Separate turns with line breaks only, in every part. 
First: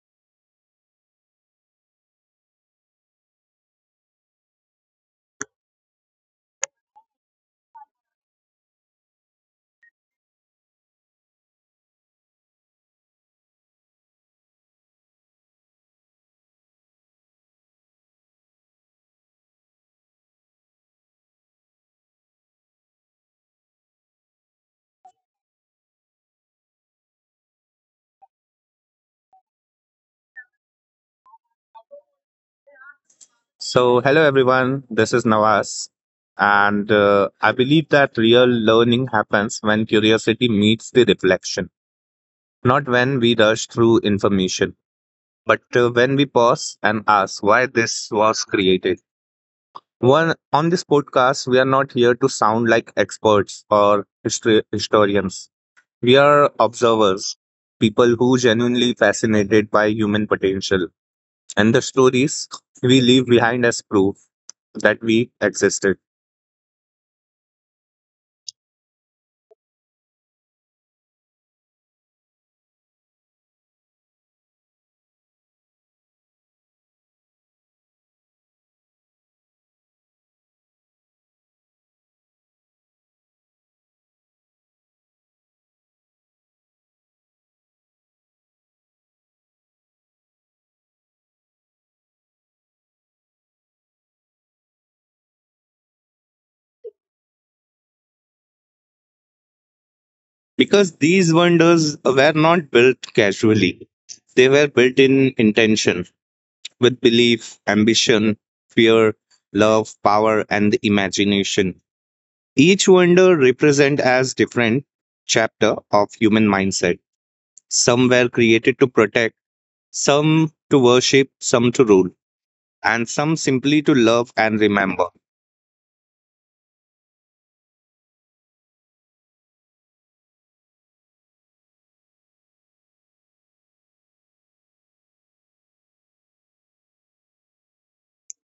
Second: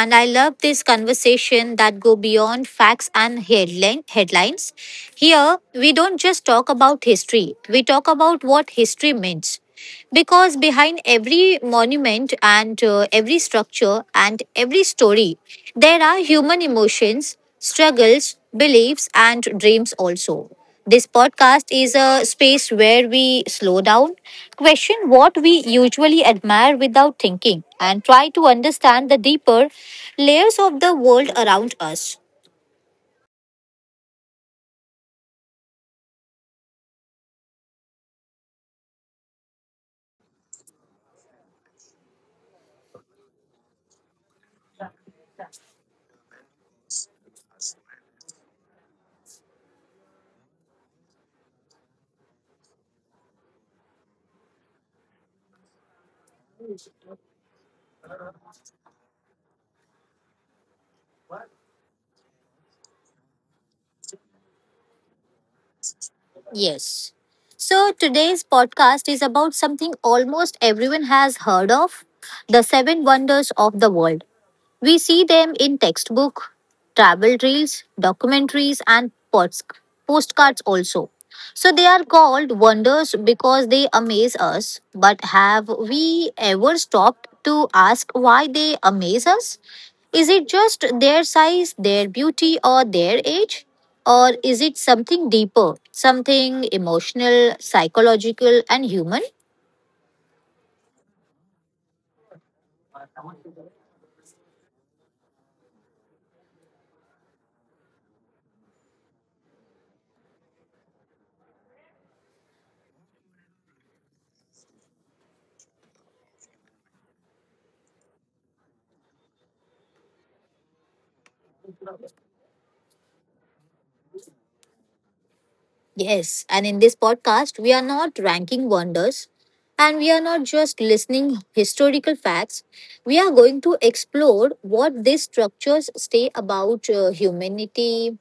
and I love this conversation that go beyond facts and headlines. Here, we don't just talk about history; we talk about what history means. Because behind every monument and every structure and every story, there are human emotions, struggles, beliefs, and dreams also. This podcast is a space where we slow down, question what we usually admire without thinking, and try to understand the deeper layers of the world around us.
So, hello everyone, this is Nawaz. And I believe that real learning happens when curiosity meets the reflection, not when we rush through information, but when we pause and ask why this was created. One, on this podcast, we are not here to sound like experts or historians. We are observers, people who genuinely fascinated by human potential. And the stories we leave behind as proof that we existed.
Yes. So today's podcast is about something almost everyone has heard of the seven wonders of the world. We see them in textbook, travel reels, documentaries, and postcards also. So they are called wonders because they amaze us. But have we ever stopped to ask why they amaze us? Is it just their size, their beauty, or their age? Or is it something deeper, something emotional, psychological, and human?
Because these wonders were not built casually. They were built in intention, with belief, ambition, fear, love, power, and the imagination. Each wonder represent as different chapter of human mindset. Some were created to protect, some to worship, some to rule, and some simply to love and remember.
Yes, and in this podcast, we are not ranking wonders and we are not just listening historical facts. We are going to explore what these structures say about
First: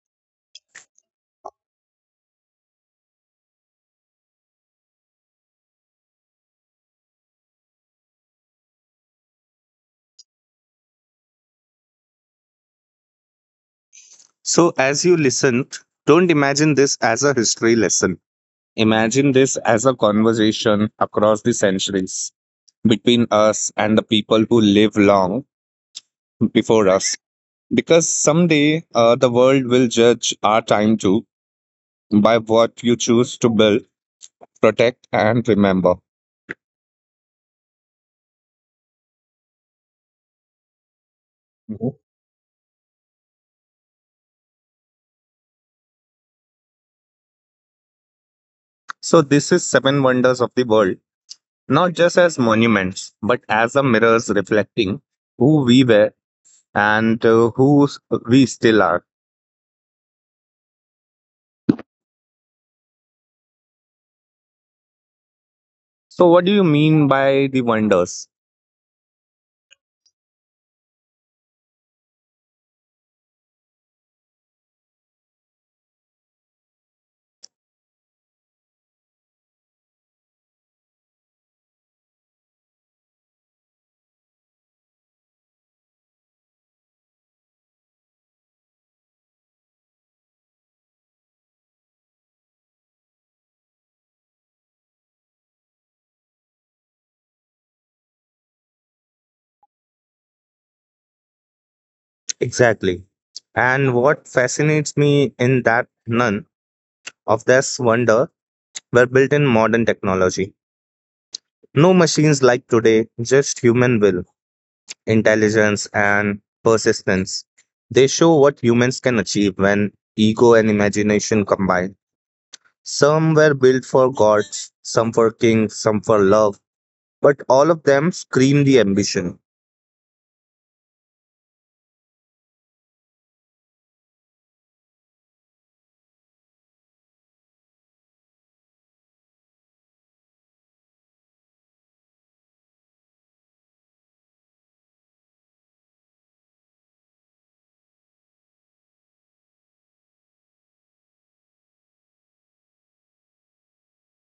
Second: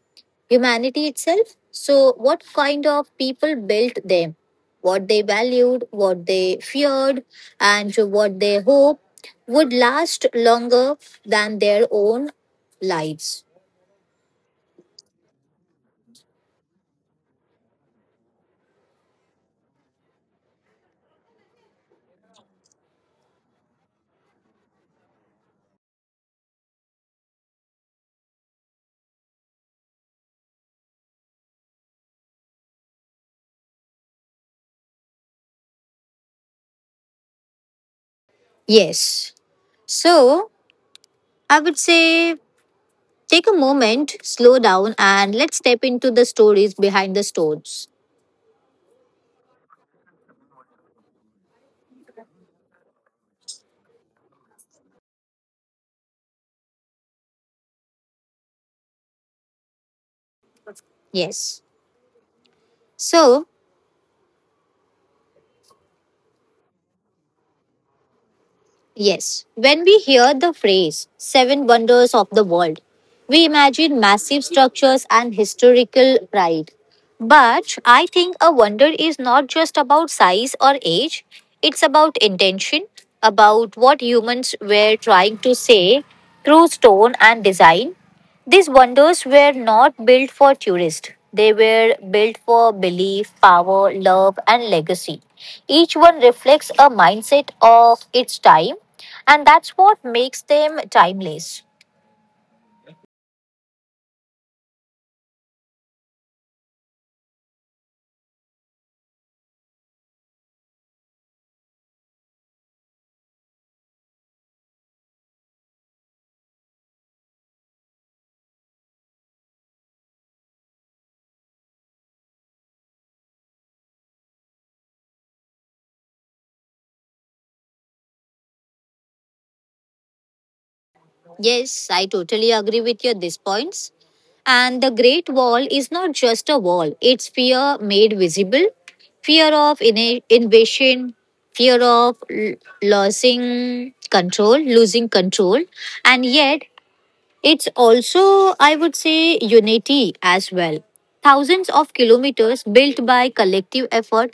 humanity itself. So, what kind of people built them, what they valued, what they feared, and what they hope would last longer than their own lives.
So as you listen, don't imagine this as a history lesson. Imagine this as a conversation across the centuries between us and the people who live long before us. Because someday the world will judge our time too by what you choose to build, protect, and remember.
Yes. So, I would
Mhm.
say take a moment, slow down, and let's step into the stories behind the stones.
So, this is Seven Wonders of the World, not just as monuments, but as a mirrors reflecting who we were and we still are.
Yes. So,
So, what do you mean by the wonders?
yes, when we hear the phrase seven wonders of the world, we imagine massive structures and historical pride. But I think a wonder is not just about size or age, it's about intention, about what humans were trying to say through stone and design. These wonders were not built for tourists. They were built for belief, power, love, and legacy. Each one reflects a mindset of its time, and that's what makes them timeless.
Exactly. And what fascinates me in that none of this wonder were built in modern technology. No machines like today, just human will, intelligence, and persistence. They show what humans can achieve when ego and imagination combine. Some were built for gods, some for kings, some for love, but all of them scream the ambition.
Yes, I totally agree with your these points. And the Great Wall is not just a wall, it's fear made visible, fear of invasion, fear of losing control, losing control. And yet, it's also, I would say, unity as well. Thousands of kilometers built by collective effort.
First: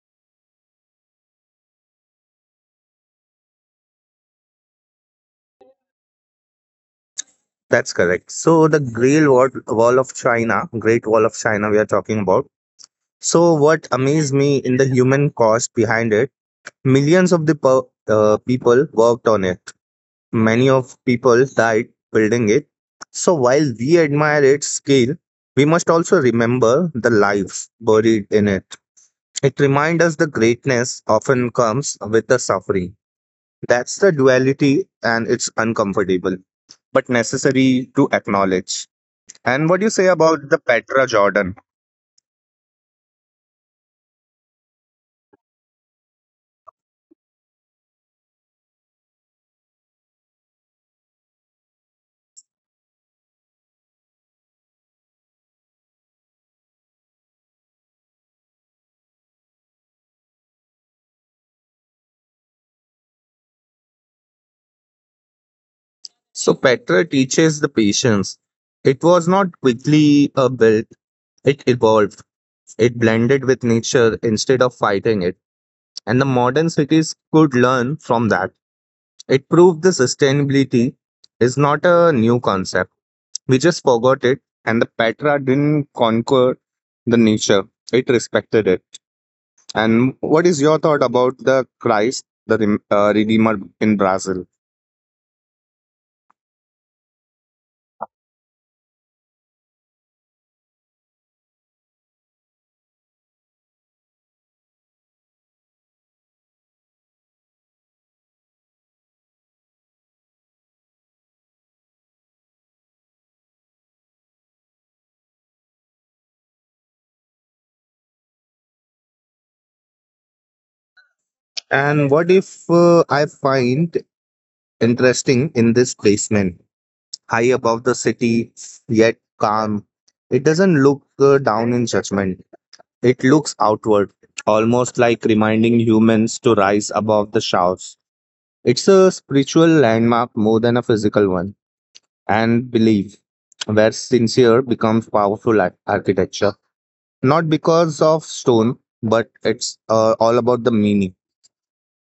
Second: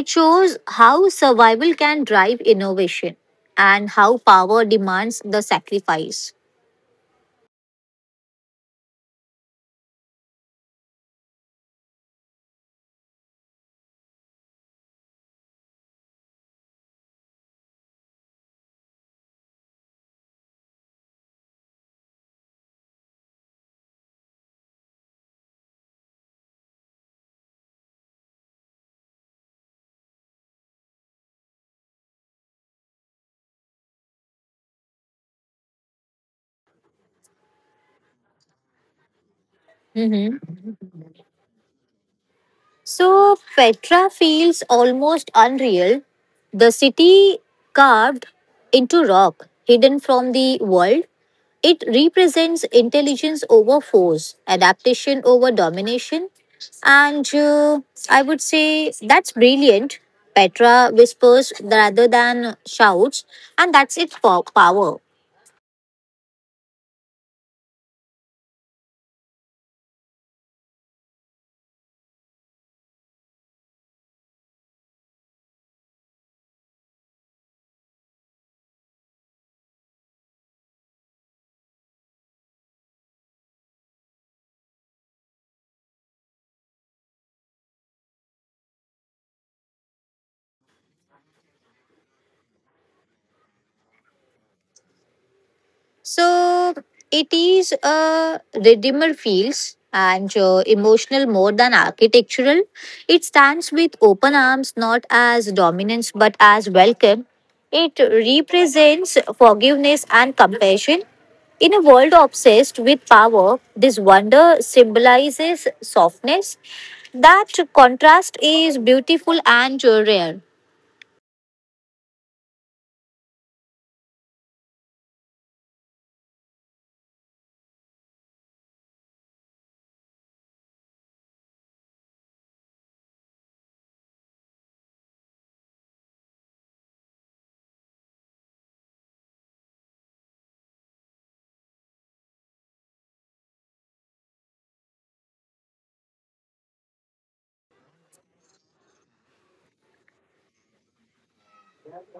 It shows how survival can drive innovation and how power demands the sacrifice.
That's correct. So the Great Wall Wall of China, Great Wall of China, we are talking about. So, what amazed me in the human cost behind it, millions of the people worked on it. Many of people died building it. So, while we admire its scale, we must also remember the lives buried in it. It reminds us the greatness often comes with the suffering. That's the duality, and it's uncomfortable but necessary to acknowledge. And what do you say about the Petra Jordan?
So, Petra feels almost unreal. The city carved into rock, hidden from the world, it represents intelligence over force, adaptation over domination, and I would say that's brilliant. Petra whispers rather than shouts, and that's its power.
So Petra teaches the patience. It was not quickly built, it evolved. It blended with nature instead of fighting it. And the modern cities could learn from that. It proved the sustainability is not a new concept. We just forgot it, and the Petra didn't conquer the nature, it respected it. And what is your thought about the Christ, the Redeemer in Brazil?
So it is a redeemer feels and emotional more than architectural. It stands with open arms, not as dominance but as welcome. It represents forgiveness and compassion. In a world obsessed with power, this wonder symbolizes softness. That contrast is beautiful and rare.
And what if I find interesting in this basement, high above the city, yet calm. It doesn't look down in judgment, it looks outward, almost like reminding humans to rise above the shouts. It's a spiritual landmark more than a physical one, and belief, where sincere becomes powerful architecture. Not because of stone, but it's all about the meaning.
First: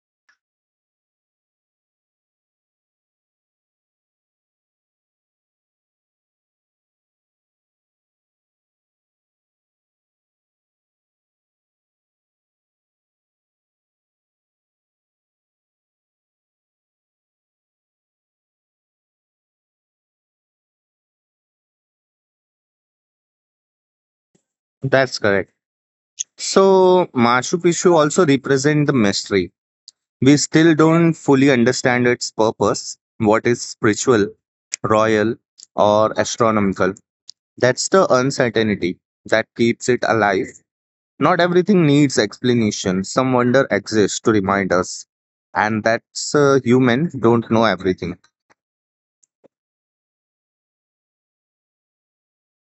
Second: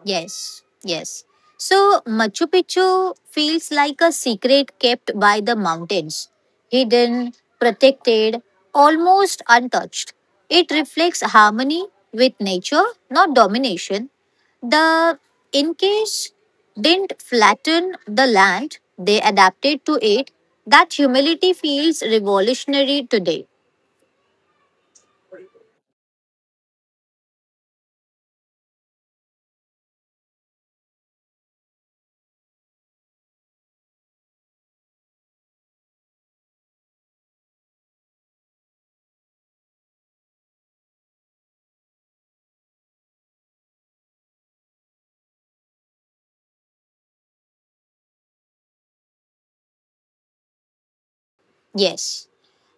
Yes, yes. So Machu Picchu feels like a secret kept by the mountains, hidden, protected, almost untouched. It reflects harmony with nature, not domination. The Incas didn't flatten the land, they adapted to it. That humility feels revolutionary today.
That's correct. So, Machu Picchu also represent the mystery. We still don't fully understand its purpose, what is spiritual, royal, or astronomical. That's the uncertainty that keeps it alive. Not everything needs explanation. Some wonder exists to remind us. And that's human, don't know everything.
Yes.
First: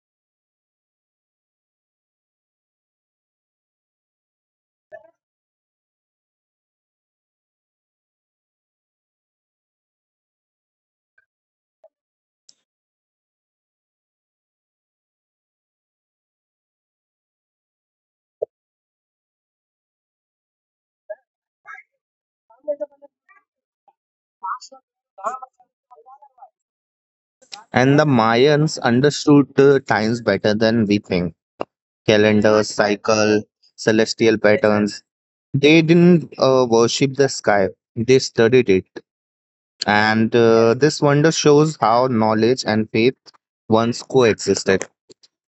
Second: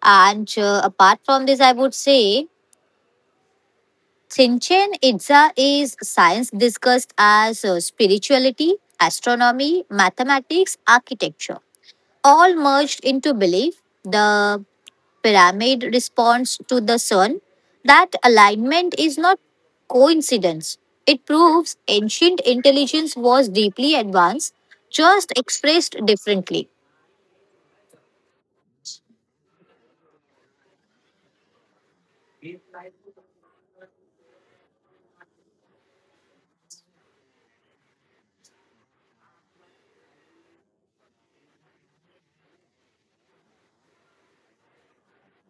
And apart from this, I would say Shinchen Itza is science discussed as spirituality, astronomy, mathematics, architecture, all merged into belief. The pyramid responds to the sun. That alignment is not coincidence. It proves ancient intelligence was deeply advanced, just expressed differently.
And the Mayans understood times better than we think. Calendars, cycle, celestial patterns. They didn't worship the sky, they studied it. And this wonder shows how knowledge and faith once coexisted.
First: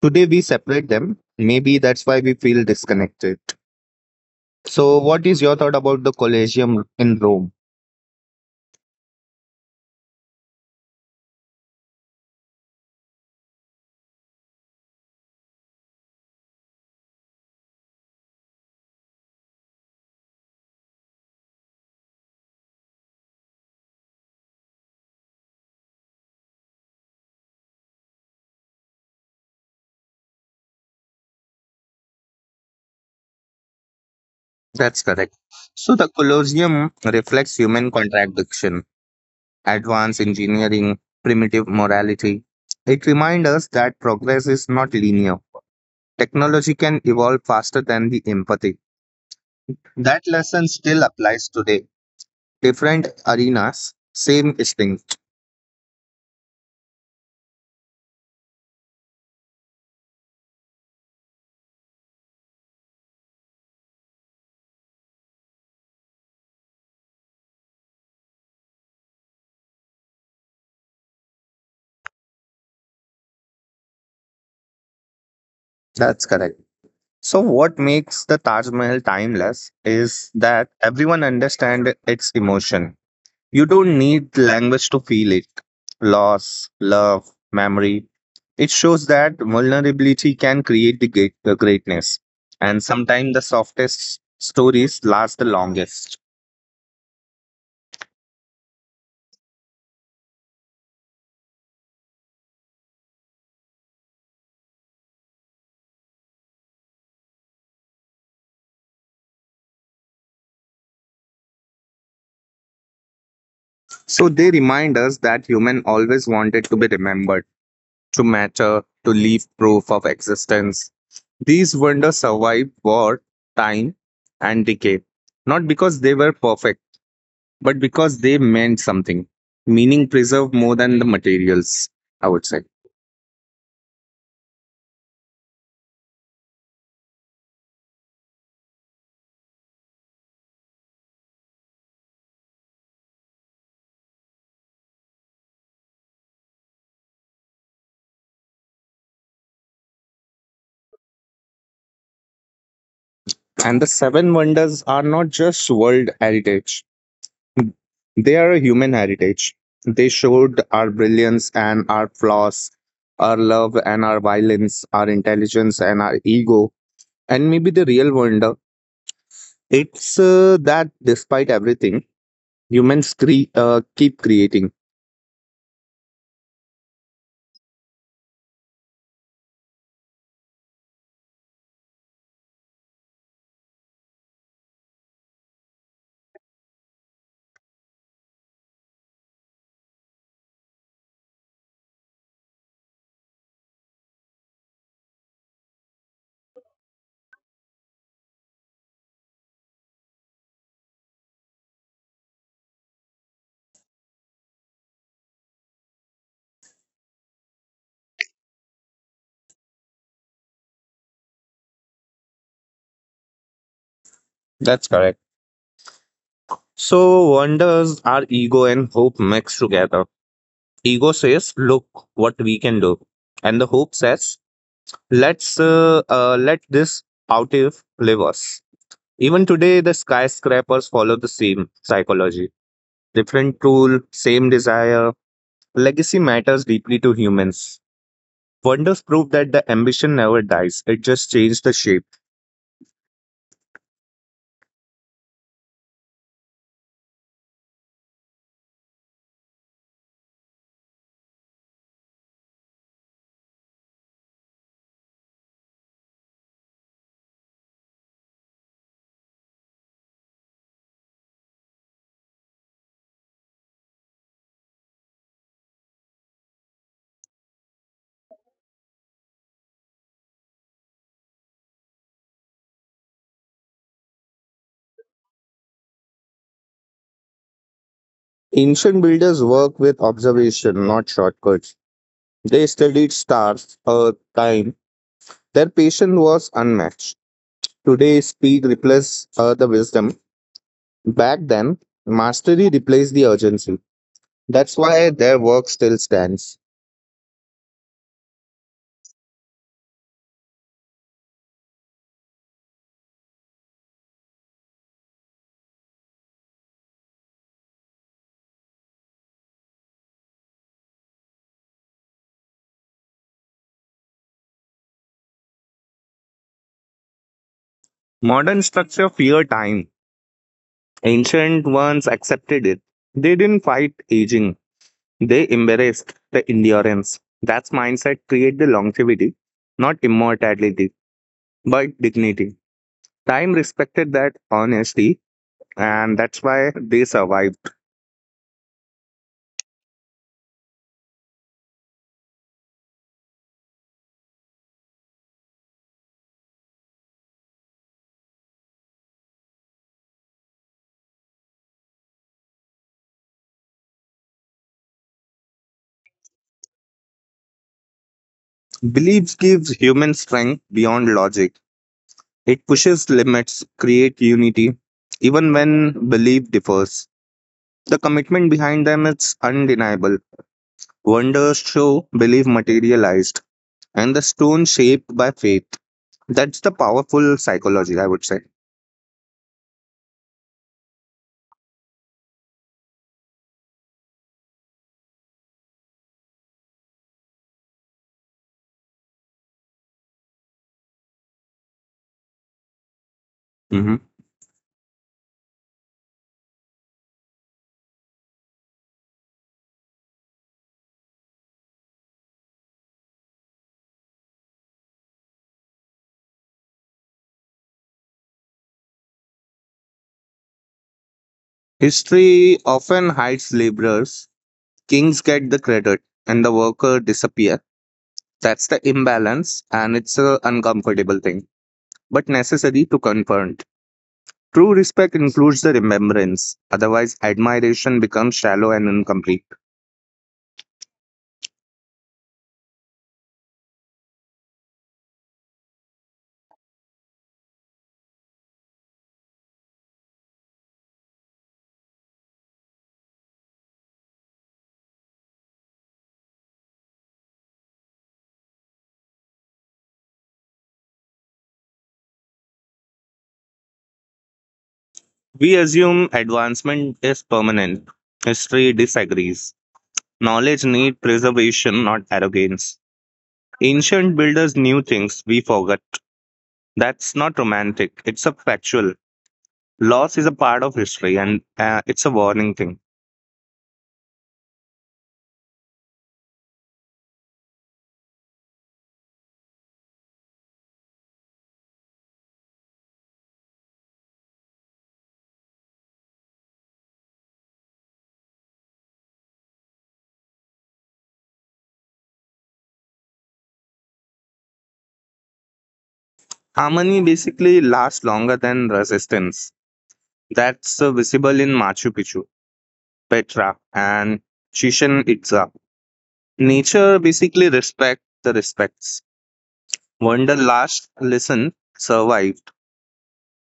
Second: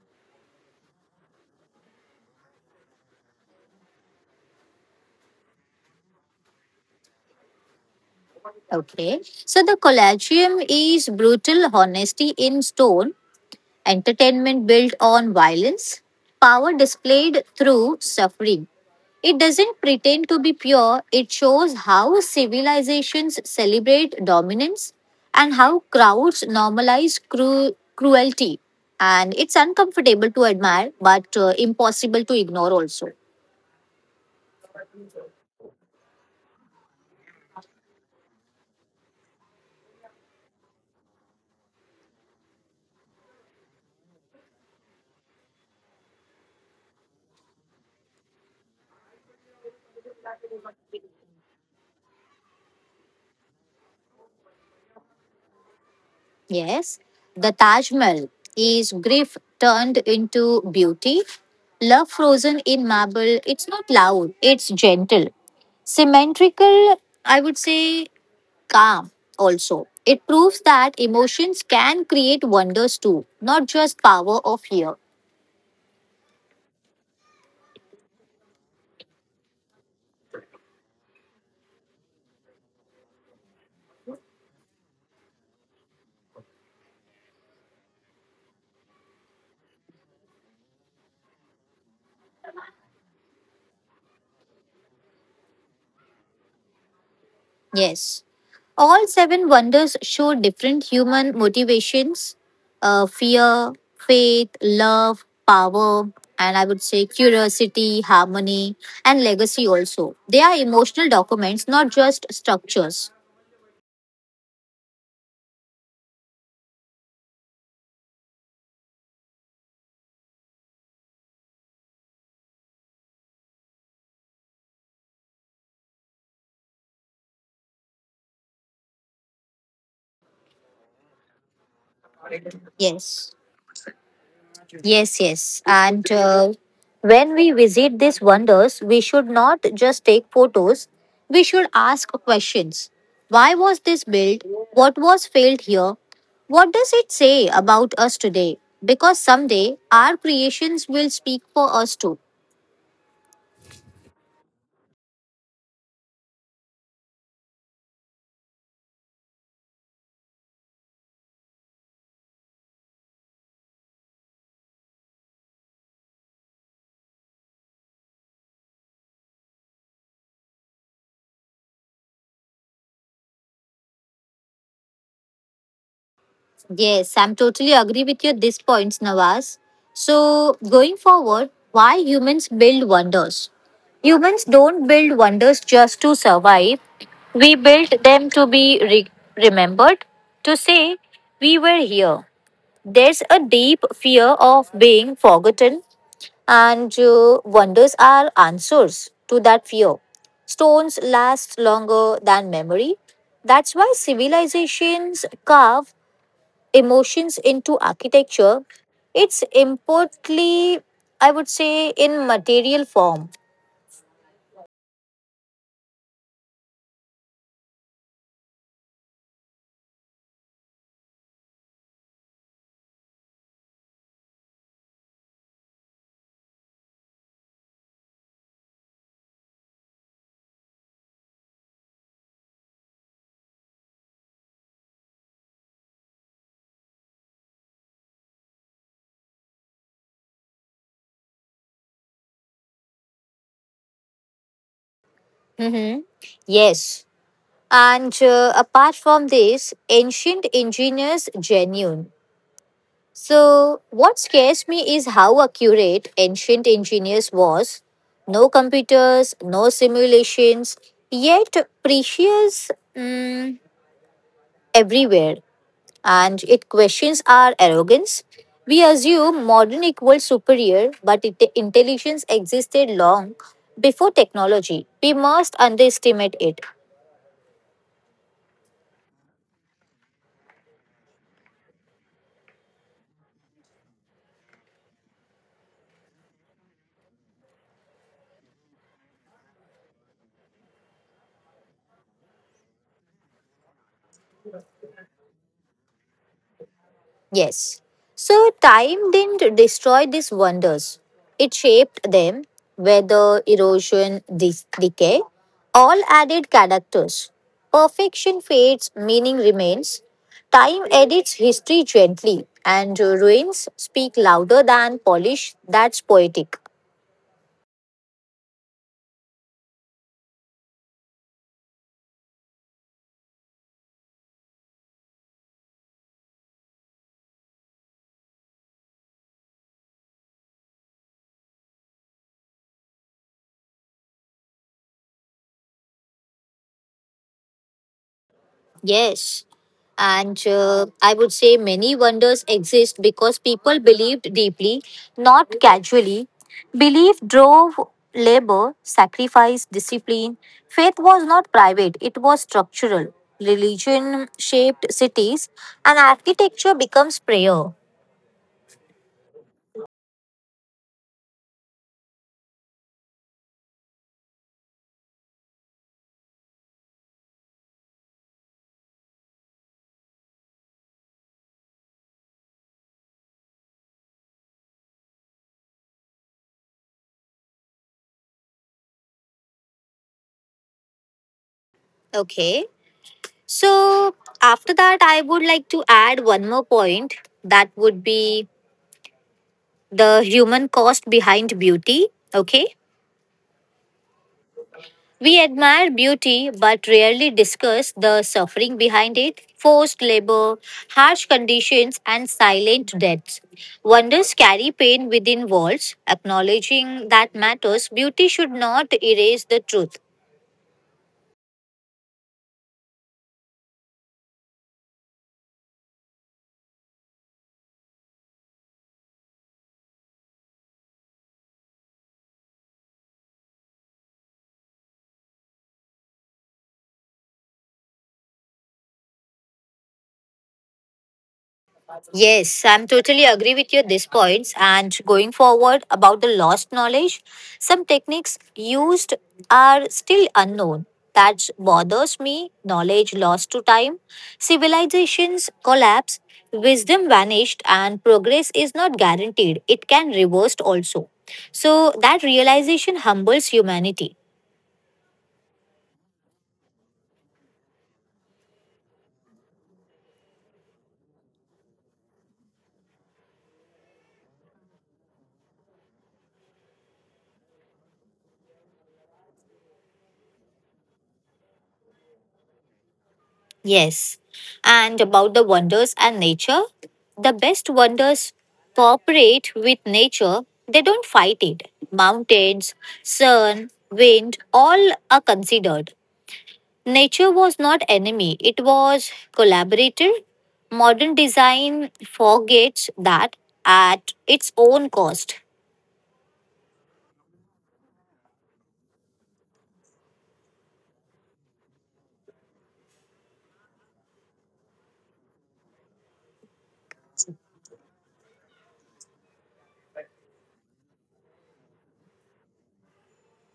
Today we separate them. Maybe that's why we feel disconnected. So, what is your thought about the Colosseum in Rome?
Okay. So the collagium is brutal honesty in stone, entertainment built on violence, power displayed through suffering. It doesn't pretend to be pure, it shows how civilizations celebrate dominance and how crowds normalize cruelty. And it's uncomfortable to admire, but impossible to ignore also.
That's correct. So, the Colosseum reflects human contradiction, advanced engineering, primitive morality. It reminds us that progress is not linear. Technology can evolve faster than the empathy. That lesson still applies today. Different arenas, same distinction.
Yes, the Taj Mahal is grief turned into beauty. Love frozen in marble, it's not loud, it's gentle. Symmetrical, I would say calm also. It proves that emotions can create wonders too, not just power of fear.
That's correct. So what makes the Taj Mahal timeless is that everyone understand its emotion. You don't need language to feel it. Loss, love, memory. It shows that vulnerability can create the greatness. And sometimes the softest stories last the longest.
Yes. All seven wonders show different human motivations, fear, faith, love, power, and I would say curiosity, harmony, and legacy also. They are emotional documents, not just structures.
So they remind us that human always wanted to be remembered, to matter, to leave proof of existence. These wonders survived war, time, and decay, not because they were perfect, but because they meant something. Meaning preserved more than the materials, I would say.
Yes. Yes, yes. And when we visit these wonders, we should not just take photos, we should ask questions. Why was this built? What was failed here? What does it say about us today? Because someday our creations will speak for us too.
And the seven wonders are not just world heritage, they are a human heritage. They showed our brilliance and our flaws, our love and our violence, our intelligence and our ego. And maybe the real wonder, it's that despite everything, humans keep creating.
Yes, I'm totally agree with you at this point, Nawaz. So, going forward, why humans build wonders? Humans don't build wonders just to survive. We build them to be remembered, to say we were here. There's a deep fear of being forgotten, and wonders are answers to that fear. Stones last longer than memory. That's why civilizations carve emotions into architecture, it's importantly, I would say, in material form.
That's correct. So, wonders are ego and hope mixed together. Ego says, "Look what we can do," and the hope says, "Let's let this outive live us." Even today, the skyscrapers follow the same psychology. Different tool, same desire. Legacy matters deeply to humans. Wonders prove that the ambition never dies; it just changes the shape.
Yes. And apart from this, ancient engineers genuine. So what scares me is how accurate ancient engineers was. No computers, no simulations, yet precious everywhere. And it questions our arrogance. We assume modern equals superior, but it, intelligence existed long before technology. We must underestimate it.
Ancient builders work with observation, not shortcuts. They studied stars, earth, time. Their patience was unmatched. Today, speed replaces the wisdom. Back then, mastery replaced the urgency. That's why their work still stands.
Yes. So time didn't destroy these wonders. It shaped them. Weather, erosion, decay, all added characters. Perfection fades, meaning remains. Time edits history gently, and ruins speak louder than polish. That's poetic.
Modern structure feared time. Ancient ones accepted it. They didn't fight aging. They embraced the endurance. That's mindset create the longevity, not immortality, but dignity. Time respected that honesty, and that's why they survived.
Yes. And I would say many wonders exist because people believed deeply, not casually. Belief drove labor, sacrifice, discipline. Faith was not private, it was structural. Religion shaped cities, and architecture becomes prayer.
Beliefs gives human strength beyond logic. It pushes limits, create unity, even when belief differs. The commitment behind them is undeniable. Wonders show belief materialized, and the stone shaped by faith. That's the powerful psychology, I would say.
Okay. So, after that, I would like to add one more point that would be the human cost behind beauty. Okay.
Mhm.
We admire beauty but rarely discuss the suffering behind it, forced labor, harsh conditions, and silent deaths. Wonders carry pain within walls. Acknowledging that matters, beauty should not erase the truth.
History often hides laborers. Kings get the credit, and the worker disappear. That's the imbalance, and it's a uncomfortable thing, but necessary to confront. True respect includes the remembrance. Otherwise, admiration becomes shallow and incomplete.
Yes, I'm totally agree with you at these points. And going forward about the lost knowledge, some techniques used are still unknown. That bothers me. Knowledge lost to time, civilizations collapse, wisdom vanished, and progress is not guaranteed. It can reversed also. So that realization humbles humanity.
We assume advancement is permanent. History disagrees. Knowledge needs preservation, not arrogance. Ancient builders knew things we forgot. That's not romantic, it's a factual. Loss is a part of history and it's a warning thing.
Yes. And about the wonders and nature, the best wonders cooperate with nature, they don't fight it. Mountains, sun, wind, all are considered. Nature was not enemy, it was collaborator. Modern design forgets that at its own cost.
Harmony basically lasts longer than resistance. That's visible in Machu Picchu, Petra, and Chichen Itza. Nature basically respect the respects. Wonder last lesson survived.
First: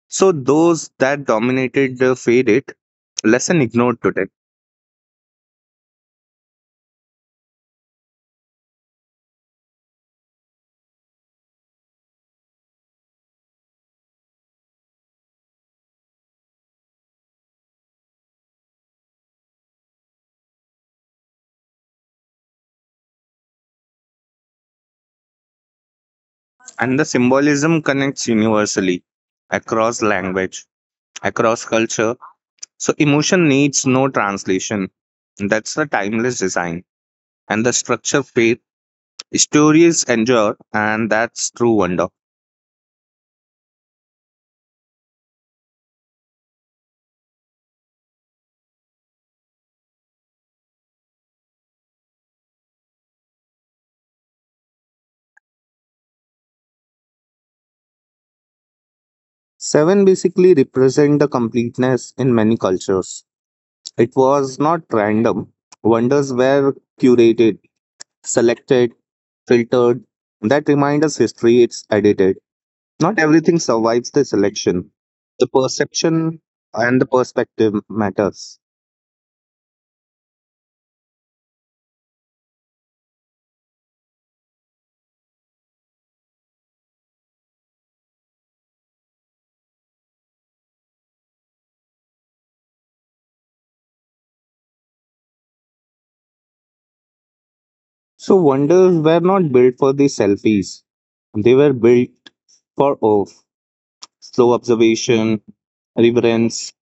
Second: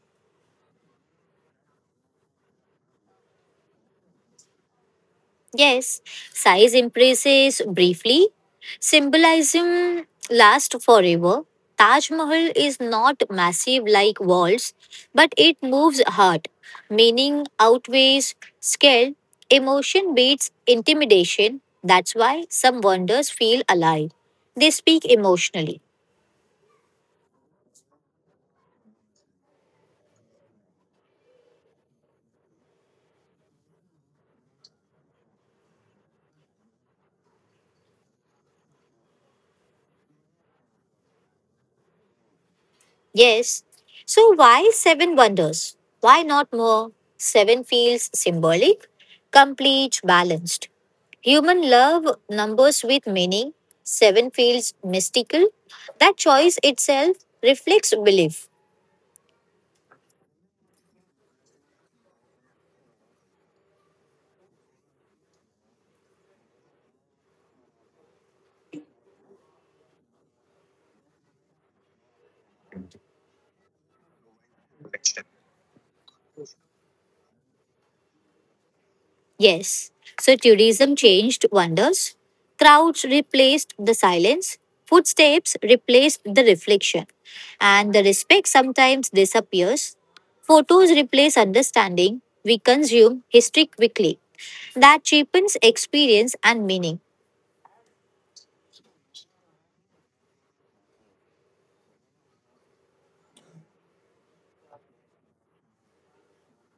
So those that dominated faded, lesson ignored today.
Yes, size increases briefly. Symbolism lasts forever. Taj Mahal is not massive like walls, but it moves heart. Meaning outweighs scale. Emotion beats intimidation. That's why some wonders feel alive. They speak emotionally.
And the symbolism connects universally across language, across culture. So emotion needs no translation. That's the timeless design. And the structure faith, stories endure, and that's true wonder.
Yes. So why seven wonders? Why not more? Seven feels symbolic, complete, balanced. Human love numbers with meaning. Seven feels mystical. That choice itself reflects belief.
Seven basically represent the completeness in many cultures. It was not random. Wonders were curated, selected, filtered. That reminds us history it's edited. Not everything survives the selection. The perception and the perspective matters.
Yes. So tourism changed wonders. Crowds replaced the silence. Footsteps replaced the reflection. And the respect sometimes disappears. Photos replace understanding. We consume history quickly. That cheapens experience and meaning.
So wonders were not built for the selfies. They were built for awe, slow observation, reverence,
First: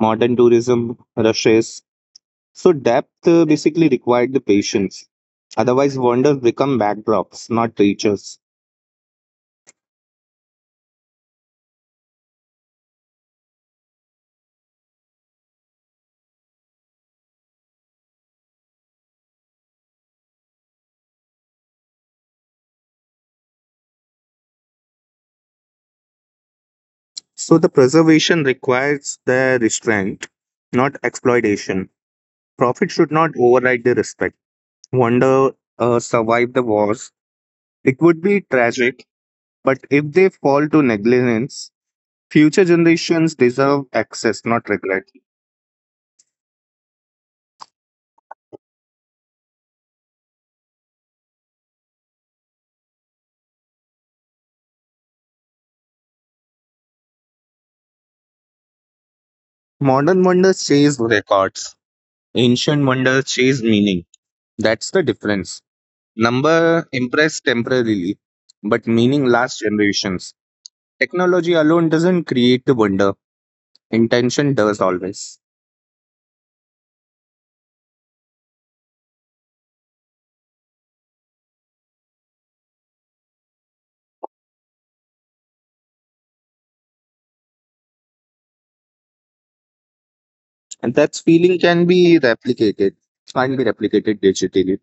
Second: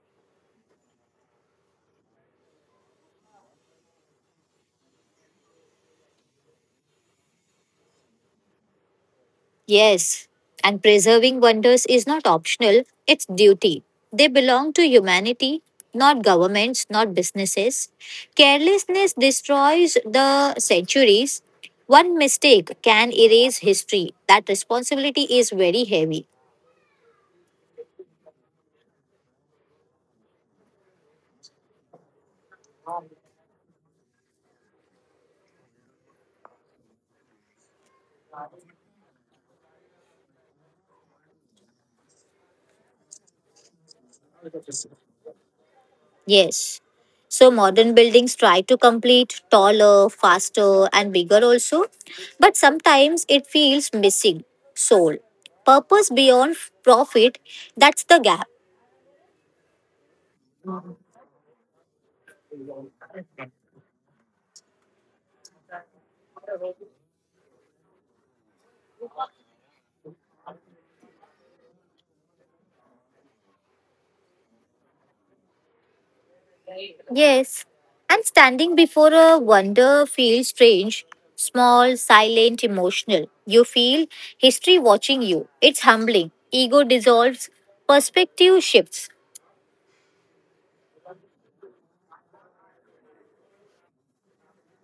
modern tourism rushes. So depth basically required the patience. Otherwise, wonders become backdrops, not teachers.
Yes, and preserving wonders is not optional, it's duty. They belong to humanity, not governments, not businesses. Carelessness destroys the centuries. One mistake can erase history. That responsibility is very heavy.
So the preservation requires the restraint, not exploitation. Profit should not override the respect. Wonder survive the wars. It would be tragic, but if they fall to negligence, future generations deserve access, not regret.
Yes. So modern buildings try to complete taller, faster, and bigger also, but sometimes it feels missing soul. Purpose beyond profit, that's the gap.
Modern wonders chase records. Ancient wonders chase meaning. That's the difference. Number impress temporarily, but meaning lasts generations. Technology alone doesn't create the wonder, intention does always.
Yes, and standing before a wonder feels strange, small, silent, emotional. You feel history watching you. It's humbling. Ego dissolves, perspective shifts.
And that feeling can be replicated digitally.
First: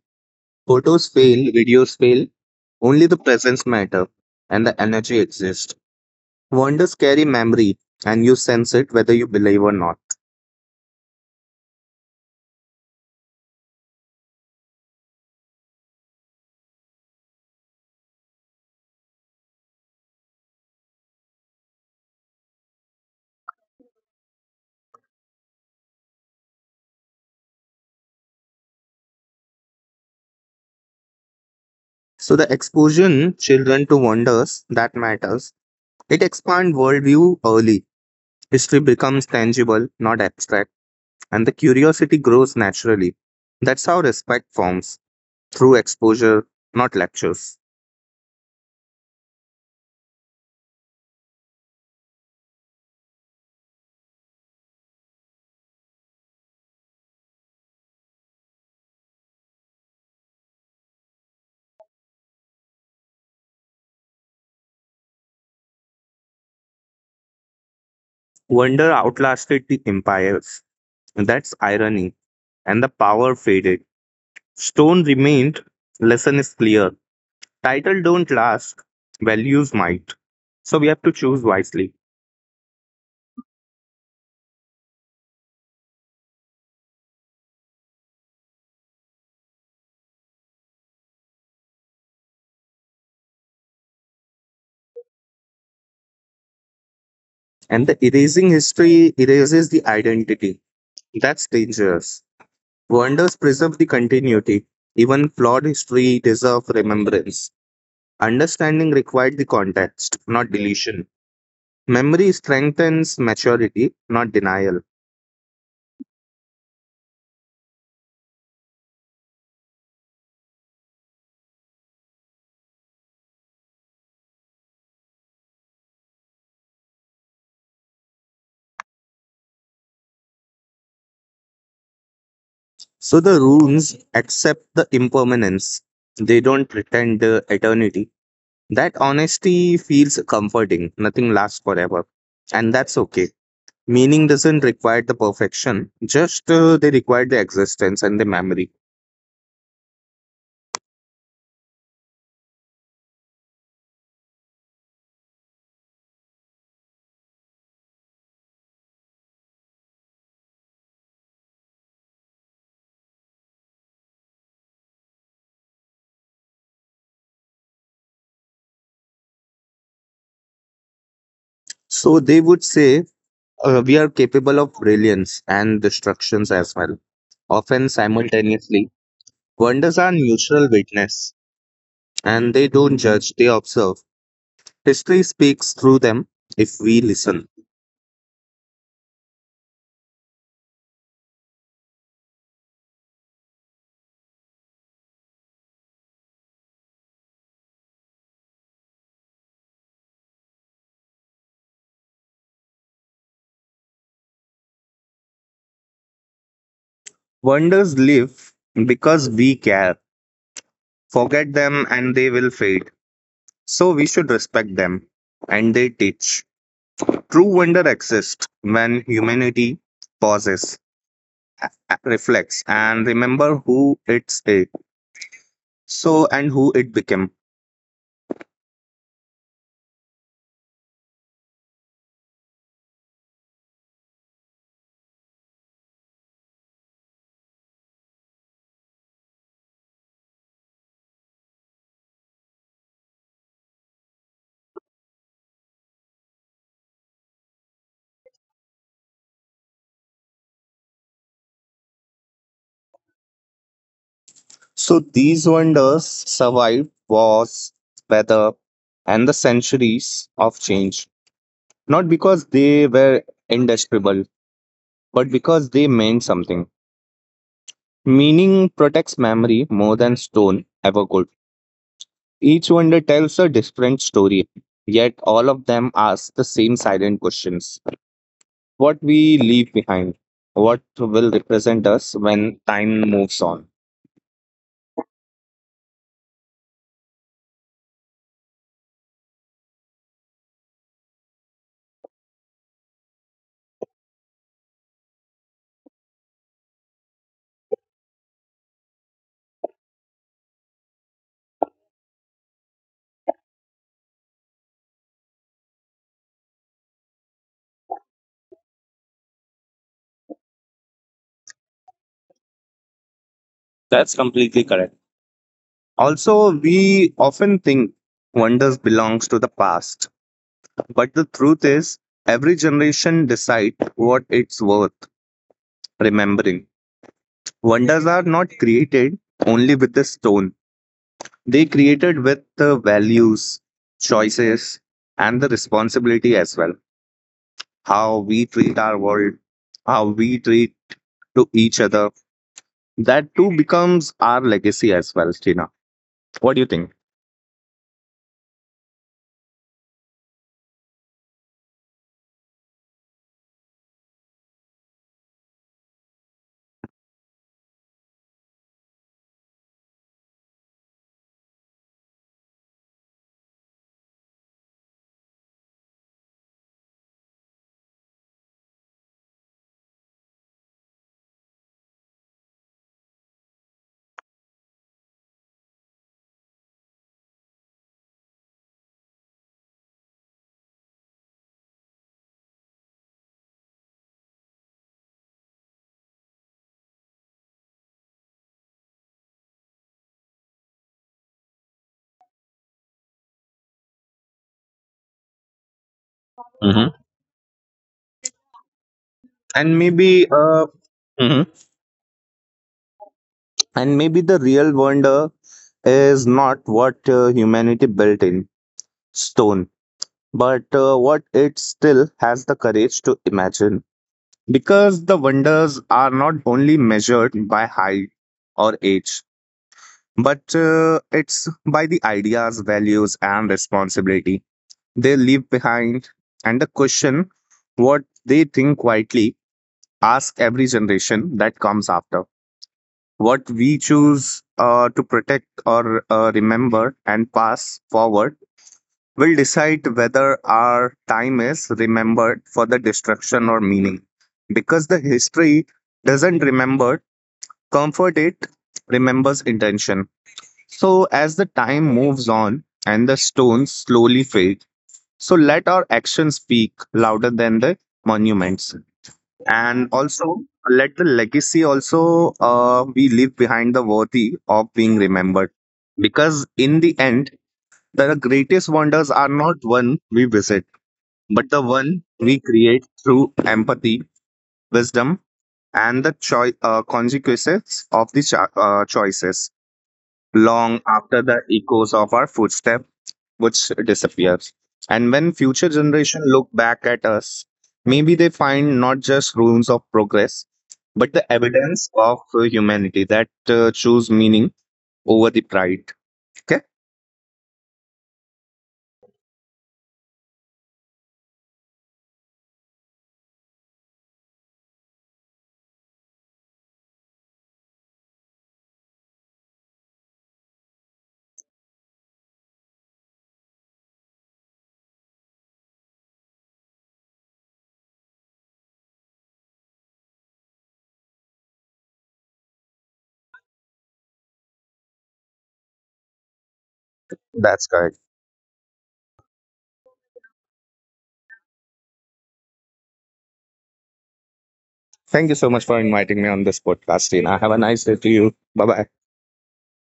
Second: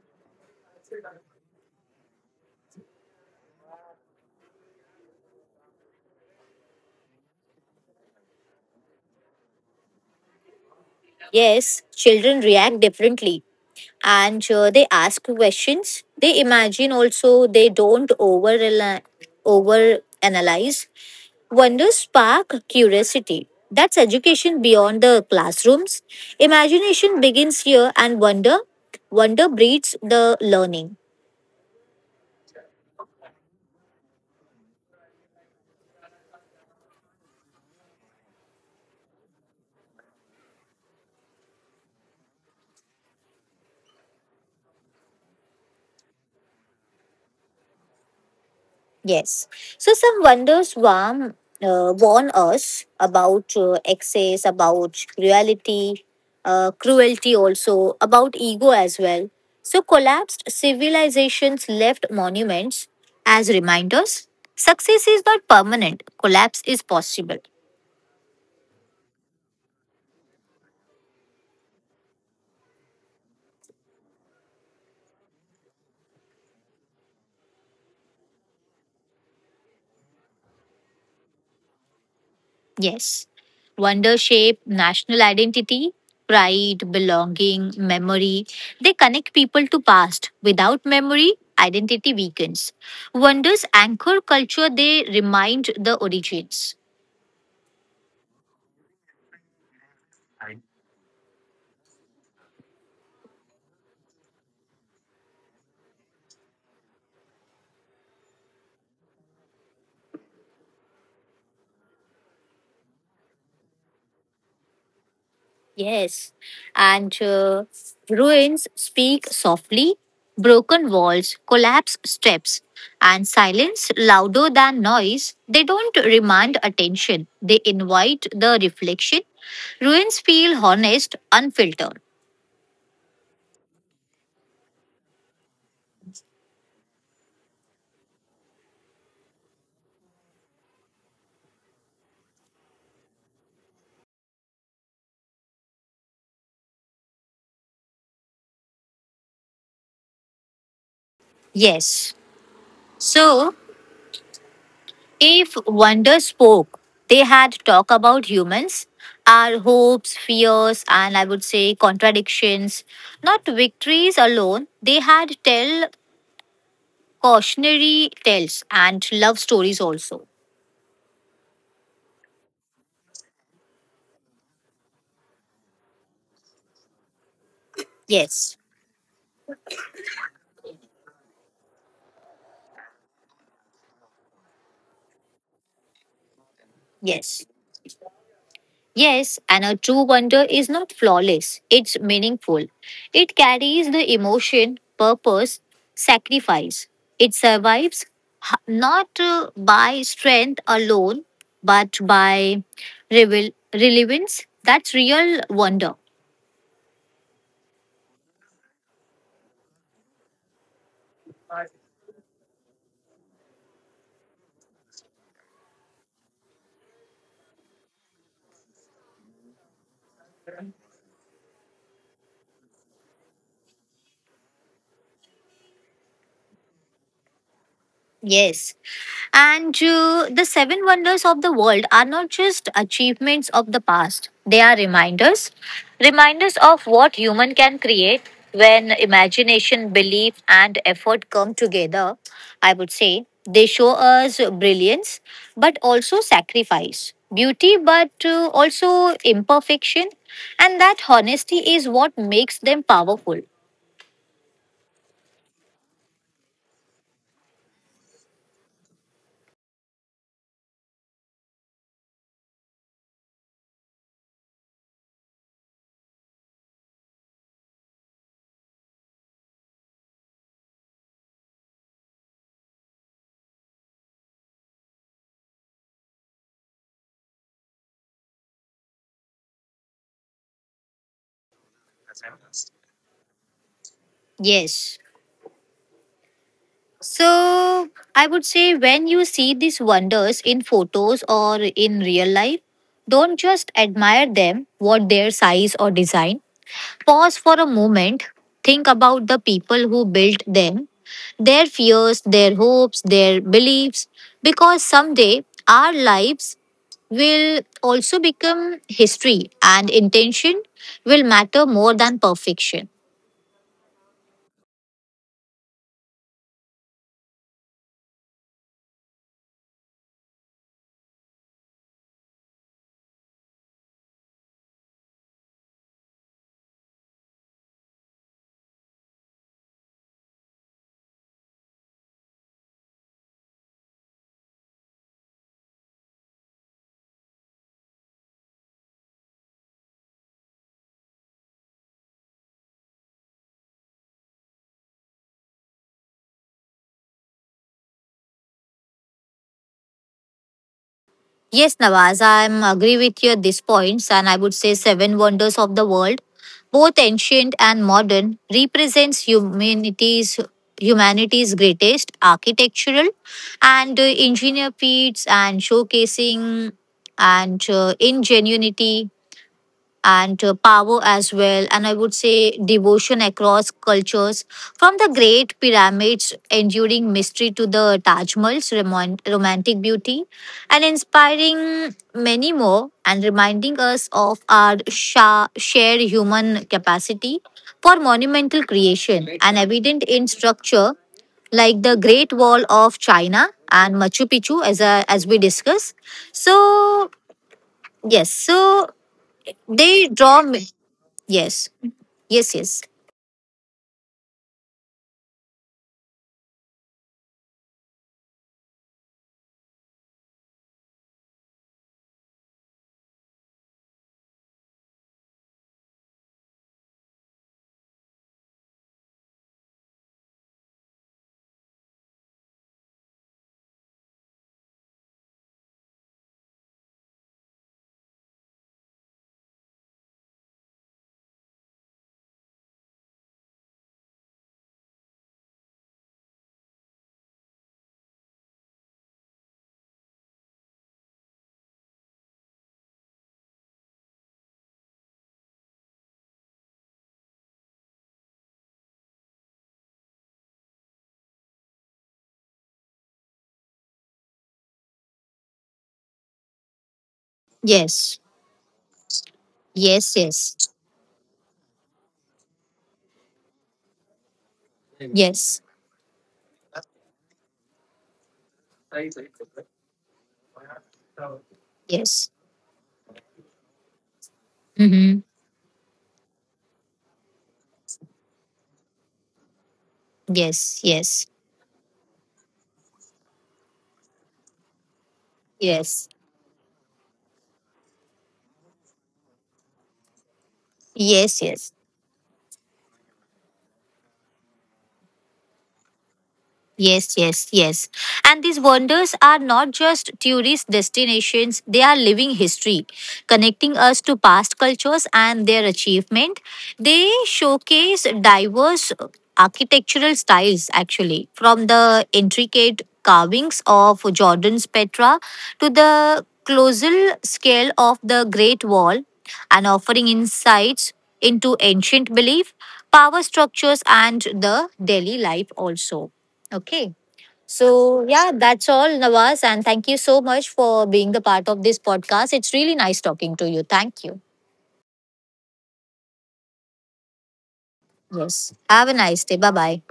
Photos fail, videos fail, only the presence matter and the energy exists. Wonders carry memory and you sense it whether you believe or not.
Yes, children react differently. And they ask questions, they imagine also, they don't over analyze. Wonders spark curiosity, that's education beyond the classrooms. Imagination begins here, and wonder breeds the learning.
So the exposure children to wonders that matters. It expands worldview early. History becomes tangible, not abstract and the curiosity grows naturally. That's how respect forms through exposure, not lectures.
Yes. So some wonders warn us about excess, about reality, cruelty also, about ego as well. So collapsed civilizations left monuments as reminders. Success is not permanent, collapse is possible.
Wonder outlasted the empires. That's irony. And the power faded. Stone remained. Lesson is clear. Title don't last. Values might. So we have to choose wisely.
Yes. Wonder shape national identity, pride, belonging, memory. They connect people to past. Without memory, identity weakens. Wonders anchor culture, they remind the origins.
And the erasing history erases the identity. That's dangerous. Wonders preserve the continuity. Even flawed history deserve remembrance. Understanding required the context, not deletion. Memory strengthens maturity, not denial.
Yes, and ruins speak softly, broken walls, collapsed steps, and silence louder than noise. They don't demand attention, they invite the reflection. Ruins feel honest, unfiltered.
So the runes accept the impermanence. They don't pretend the eternity. That honesty feels comforting. Nothing lasts forever. And that's okay. Meaning doesn't require the perfection, just they require the existence and the memory.
Yes. So, if wonder spoke, they had talk about humans, our hopes, fears, and I would say contradictions. Not victories alone. They had tell cautionary tales and love stories also.
So they would say, we are capable of brilliance and destructions as well, often
Yes,
simultaneously. Wonders are neutral witness, and they don't judge, they observe. History speaks through them if we listen.
yes, yes, and a true wonder is not flawless, it's meaningful. It carries the emotion, purpose, sacrifice. It survives not by strength alone, but by relevance. That's real wonder.
Wonders live because we care. Forget them and they will fade. So we should respect them, and they teach. True wonder exists when humanity pauses, reflects, and remember who it's it. So and who it became.
Yes. And the seven wonders of the world are not just achievements of the past, they are reminders. Reminders of what human can create when imagination, belief, and effort come together, I would say. They show us brilliance, but also sacrifice, beauty, but also imperfection. And that honesty is what makes them powerful.
So these wonders survived wars, weather, and the centuries of change, not because they were indestructible, but because they meant something. Meaning protects memory more than stone ever could. Each wonder tells a different story, yet all of them ask the same silent questions: what we leave behind, what will represent us when time moves on.
Yes. So I would say when you see these wonders in photos or in real life, don't just admire them, what their size or design. Pause for a moment, think about the people who built them, their fears, their hopes, their beliefs, because someday our lives will also become history, and intention will matter more than perfection.
That's completely correct. Also, we often think wonders belongs to the past, but the truth is every generation decides what it's worth remembering. Wonders are not created only with the stone, they created with the values, choices, and the responsibility as well. How we treat our world, how we treat to each other. That too becomes our legacy as well, Stina. What do you think?
Yes, Nawaz, I am agree with you at these points, and I would say seven wonders of the world, both ancient and modern, represents humanity's greatest architectural and engineer feats, and showcasing and ingenuity and power as well. And I would say devotion across cultures, from the Great Pyramids' enduring mystery to the Taj Mahal's romantic beauty, and inspiring many more, and reminding us of our shared human capacity for monumental creation, and evident in structure like the Great Wall of China and Machu Picchu, as a, as we discuss.
Hmm.
So yes, so
And
they
maybe
draw.
uh, hmm
Yes. Yes. Yes.
and maybe the real wonder is not what humanity built in stone, but what it still has the courage to imagine. Because the wonders are not only measured by height or age, but it's by the ideas, values, and responsibility they leave behind. And the question, what they think quietly, ask every generation that comes after. What we choose to protect or remember and pass forward will decide whether our time is remembered for the destruction or meaning. Because the history doesn't remember comfort, it remembers intention. So, as the time moves on and the stones slowly fade, so let our actions speak louder than the
Yes.
monuments. And
Yes.
also,
Yes.
let the legacy also be leave behind the worthy of being remembered.
Yes.
Because in the end, the greatest wonders are not one we visit but the one we
Yes.
create through empathy, wisdom,
Mm-hmm.
and the consequences of the choices long
Yes.
after
Yes.
the echoes of our footstep which disappears. And when future
Yes.
generation look back at us, maybe they find not just ruins of progress, but the
Yes. Yes.
evidence of humanity that choose meaning over the pride. Okay,
Yes, yes, yes. And these wonders are not just tourist destinations, they are living history, connecting us to past cultures and their achievement. They showcase diverse architectural styles, actually, from the intricate carvings of Jordan's Petra to the colossal scale of the Great Wall, and offering insights into ancient belief, power structures, and the daily life also. Okay.
that's correct.
So, yeah, that's all, Nawaz. And thank you so much for being the part of this podcast. It's really nice talking to you. Thank you.
Thank you so much for inviting me on this podcast, and have a nice day to you.
Yes.
Bye bye.
Have a nice day. Bye bye.